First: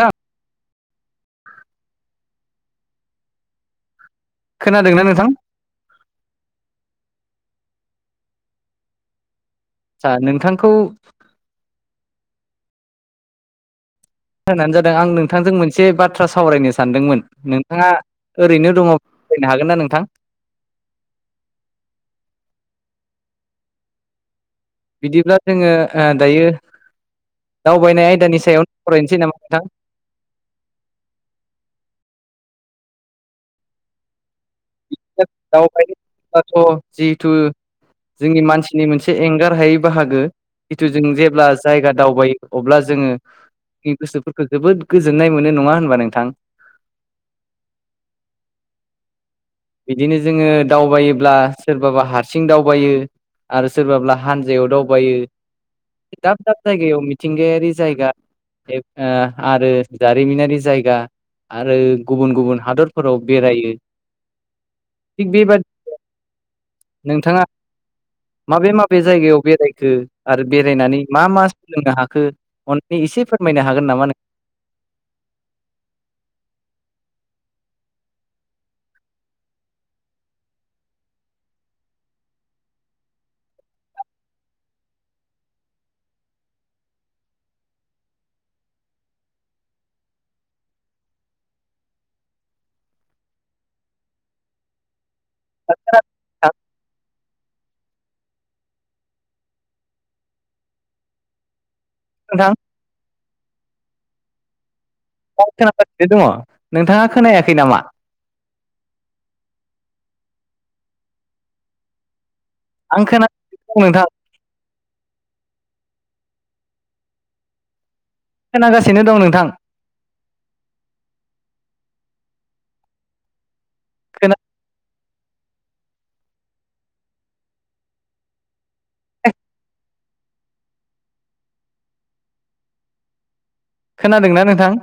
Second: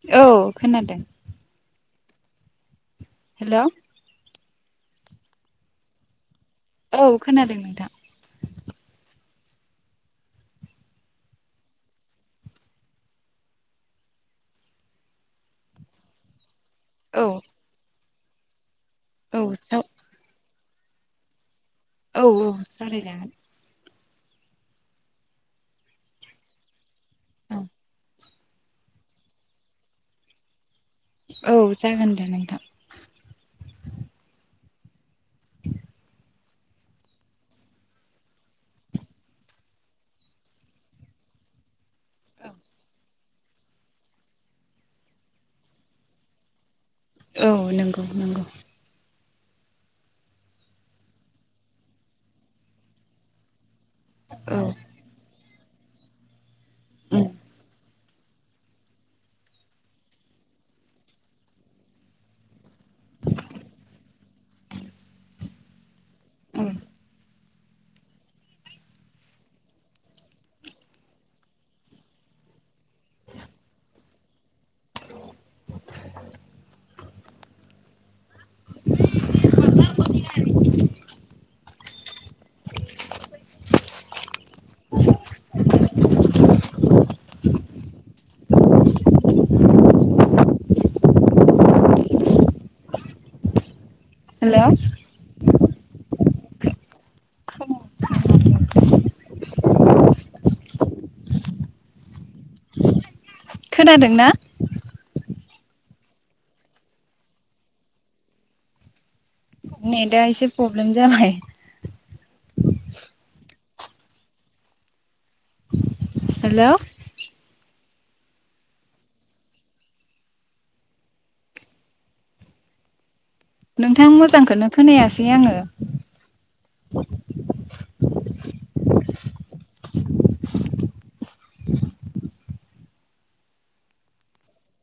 थां औ खोनादों। हेलौ खोनादोंना नोंथां? औ खोनादों नोंथां। सा नोंथांखौ होननानो जादों आं नोंथांजों मोनसे बाथ्रा सावरायनो सानदोंमोन औ नोंथाङा ओरैनो दङ औ फैनो हागोन साव ना नोंथां? औ औ सावरायजागोन। बिदिब्ला जोङो ओ दायो दावबायनाय आयदानि साय सायावनो फरायनोसै नामा नोंथां? औ जागोन दे नोंथां। [unintelligible] दावबायथ' जिहेथु जोंनि मानसिनि मोनसे एंगार हायै बाहागो। जिथु जों जेब्ला जायगा दावबायायो अब्ला जोङो। नि गोसोफोरखौ जोबोद गोजोननाय मोनो नङा होनबा नोंथां? औ नंगौ नंगौ। बिदिनो जोङो दावबायोब्ला सोरबाबा हारसिं दावबायो आरो। सोरबाब्ला औ हानजायाव दावबायो दाब दाब जायगायाव उम मिथिंगायारि जायगा एक ओ आरो जारिमिनारि जायगा। आरो गुबुन गुबुन हादरफोराव बेरायो। बेबाद उम नोंथाङा। माबे माबे जायगायाव बेरायखो आरो बेरायनानै मा मा सोलोंनो हाखो अननै एसे फोरमायनो हागोन नामा नों? हेलौ। नोंथां नोंथां। खोनादोंना? औ खोनागासिनो दङ ।नोंथाङा खोनायाखै नामा? नेदा इसे प्रब्लेम जाबाय। आं खोना गासिनो दं नोंथां। हेलौ। खोनागासिनो दं नोंथां। नोंथां खोना मोजांखोनो खोनायास दि आङो। [inaudible] खोनादोंना नोंथां?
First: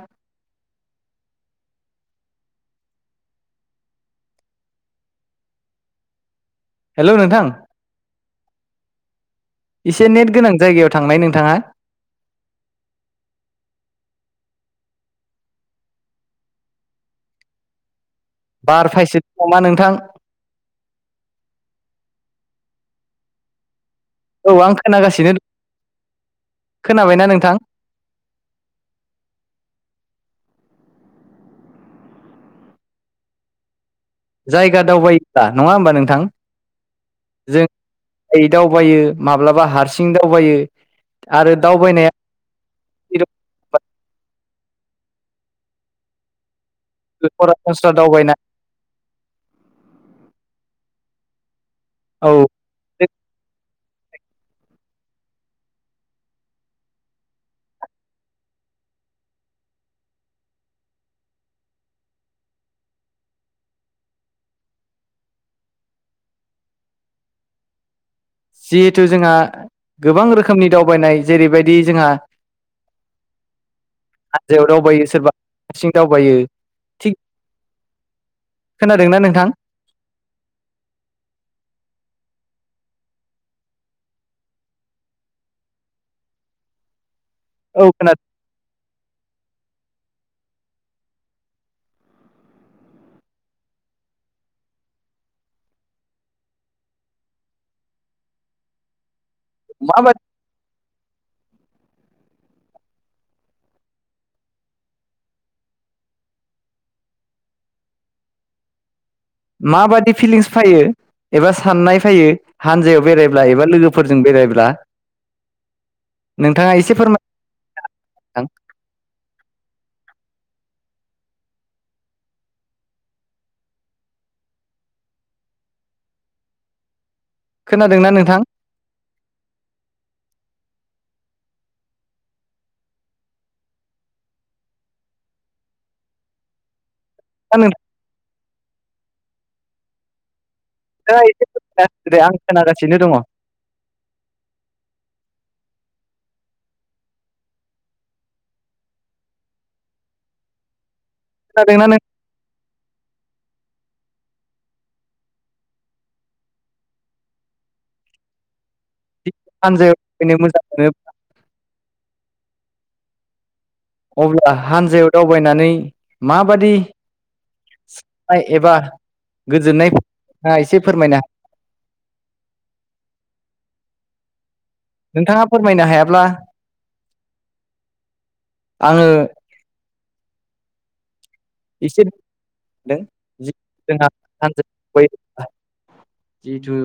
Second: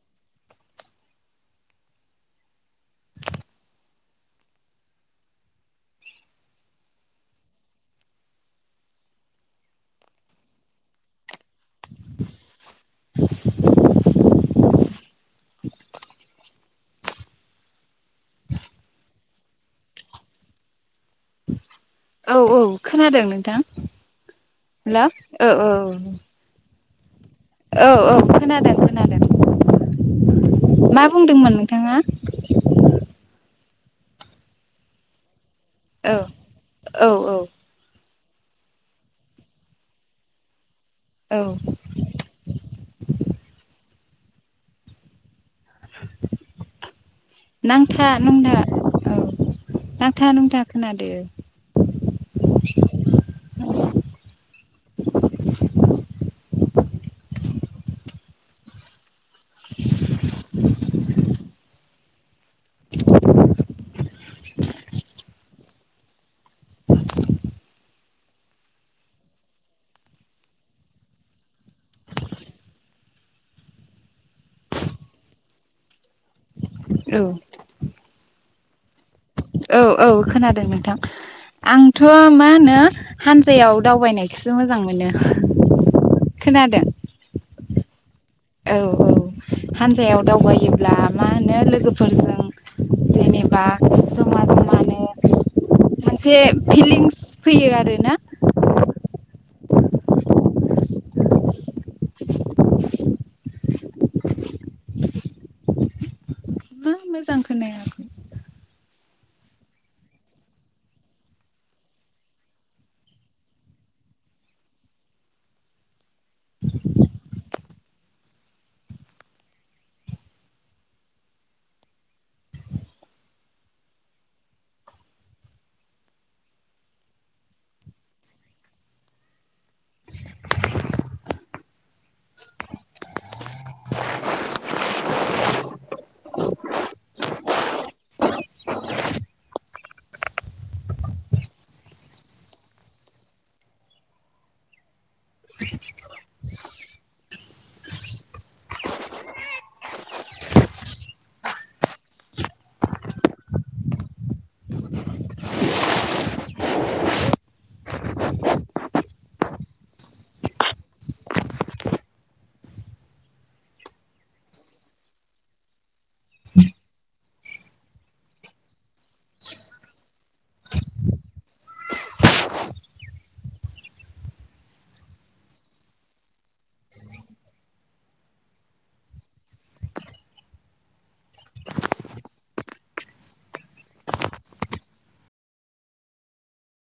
हेल्ल' नोंथां। एसे नेट गोनां जायगायाव थांनाय नोंथाङा। [inaudible] बार फायसो दों नामा नोंथां? औ औ खोनादों नोंथां? औ आं हेल्ल' खोनागासिनो ओ औ खोनाबायना नों? औ औ खोनादों खोनादों। मा बुंदोंमोन नोंथाङा? जायगा दावबायोब्ला नङा होमबा औ नोंथां औ औ जों यै दावबायो माब्लाबा हारसिं दावबायो औ आरो दावबायनाया [inaudible] सरासनस्रा नांथा दावबायनाय नांथा औ नांथा नुंथा खोनादो। औ नेद [unintelligible] जिहेथु जोंहा गोबां रोखोमनि दावबायनाय जेरैबायदि जोंहा हानजायाव दावबायो सोरबा हारसिं दावबायो थिग औ। खोनादोंना नोंथां? औ औ खोनादों नोंथां। आंथ' मा होनो हानजायाव दावबायनायखौसो मोजां मोनो। खोनादों? औ खोना औ औ हानजायाव दावबायोब्ला मा होनो लोगोफोरजों जेनेबा समाज मानो मोनसे फिलिंस फैयो आरोना मा बाद- मा मोजां खोनाया। माबादि फिलिंस फायो? एबा साननाय फायो हानजायाव बेरायब्ला एबा लोगोफोरजों बेरायब्ला नोंथाङा एसे फोरमाय [unintelligible] खोनादोंना नोंथां? [unintelligible] नोंथांङा एसे [unintelligible] होदो दे आं खोनागासिनो दङ। खोनादोंना नों? हानजायाव [unintelligible] अब्ला हानजायाव दावबायनानै माबादि नाय एबा गोजोननाय एसे फोरमायना [unintelligible] नोंथाङा फोरमायनो हायाब्ला? आङो। [unintelligible] जिथु